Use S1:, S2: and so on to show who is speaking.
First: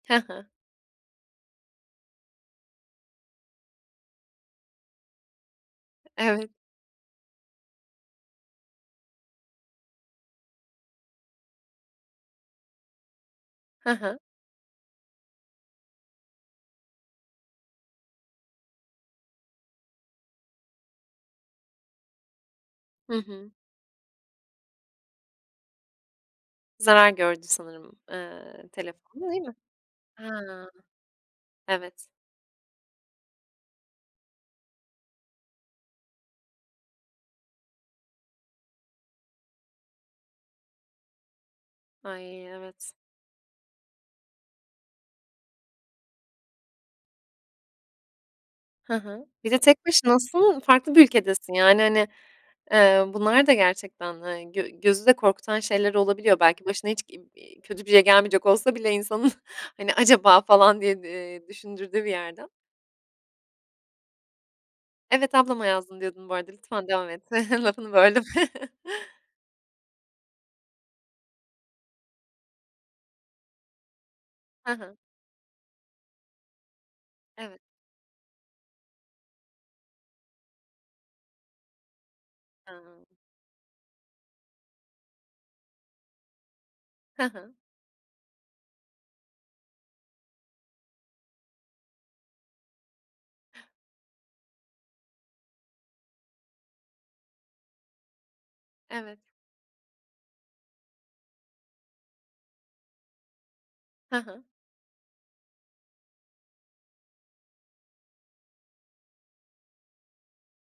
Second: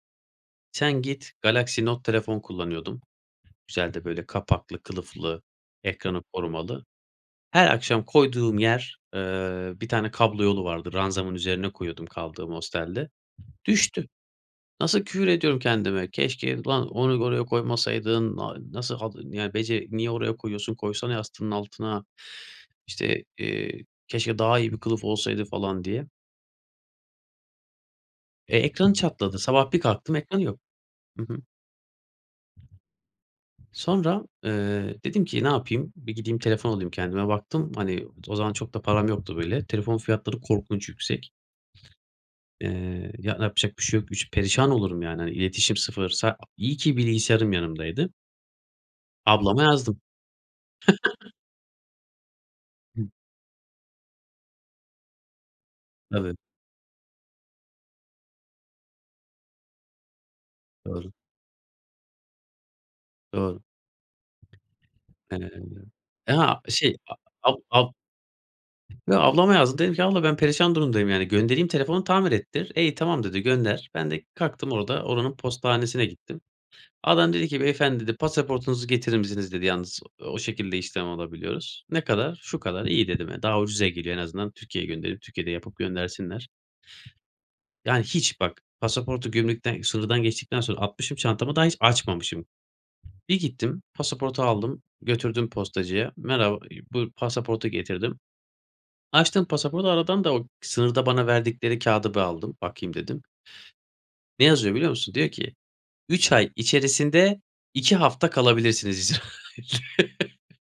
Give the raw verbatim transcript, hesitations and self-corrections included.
S1: Hı hı.
S2: Sen git Galaxy Note telefon kullanıyordum. Güzel de böyle kapaklı kılıflı ekranı
S1: Evet.
S2: korumalı. Her akşam koyduğum yer, eee, bir tane kablo yolu vardı ranzamın üzerine koyuyordum kaldığım hostelde.
S1: Hı
S2: Düştü.
S1: hı.
S2: Nasıl küfür ediyorum kendime, "Keşke ulan onu oraya koymasaydın, a nasıl hadi, ya bece niye oraya koyuyorsun koysana yastığının altına."
S1: Hı
S2: İşte,
S1: hı.
S2: eee, "Keşke daha iyi bir kılıf olsaydı." falan diye.
S1: Zarar gördü sanırım,
S2: Eee,
S1: eee,
S2: ekranı
S1: telefonun,
S2: çatladı
S1: değil mi?
S2: sabah bir kalktım
S1: He.
S2: ekranı yok. Hı hı.
S1: Evet.
S2: Sonra, eee, dedim ki ne yapayım? Bir gideyim telefon alayım kendime baktım, hani, o zaman çok da param yoktu, böyle, telefon fiyatları korkunç yüksek.
S1: Ay evet.
S2: Eee, ya yapacak bir şey yok. Üç perişan olurum yani, hani, iletişim sıfır. Sa iyi ki bilgisayarım yanımdaydı.
S1: Hı hı. Bir de
S2: Ablama
S1: tek
S2: yazdım.
S1: başınasın, farklı bir ülkedesin, yani, hani, eee,
S2: Hı.
S1: bunlar da gerçekten, hani, gö gözü de korkutan şeyler
S2: Evet.
S1: olabiliyor. Belki başına hiç, iii, iii, kötü bir şey gelmeyecek olsa bile insanın, hani, acaba falan diye,
S2: Doğru.
S1: eee, düşündürdüğü bir yerden.
S2: Doğru.
S1: Evet ablama yazdım
S2: [unintelligible]
S1: diyordun
S2: e
S1: bu arada
S2: ha
S1: lütfen
S2: şey
S1: devam
S2: a
S1: et.
S2: ab ab.
S1: Lafını böldüm.
S2: Yo ablama yazdım dedim ki, "Abla ben perişan durumdayım, yani, göndereyim telefonu tamir ettir." "E iyi tamam" dedi "Gönder." Ben de
S1: Hı
S2: kalktım
S1: hı.
S2: orada oranın postanesine gittim. Adam dedi
S1: Evet.
S2: ki; "beyefendi" dedi "pasaportunuzu getirir misiniz" dedi "Yalnız o şekilde işlem alabiliyoruz." "Ne kadar?" "Şu kadar"
S1: Hıı.
S2: "iyi" dedim, hani, daha ucuza geliyor en azından Türkiye'ye gönderip, Türkiye'de yapıp göndersinler.
S1: Hı hı.
S2: Yani, hiç bak pasaportu gümrükten sınırdan geçtikten sonra atmışım çantamı daha hiç açmamışım. Bir gittim pasaportu aldım, götürdüm postacıya. Merhaba, ııı buyur pasaportu getirdim.
S1: Evet.
S2: Açtım pasaportu, aradan da o sınırda bana verdikleri kağıdı bir aldım, bakayım, dedim.
S1: Hı hı.
S2: Ne yazıyor biliyor musun? Diyor ki, "üç ay içerisinde iki hafta kalabilirsiniz." yazıyor.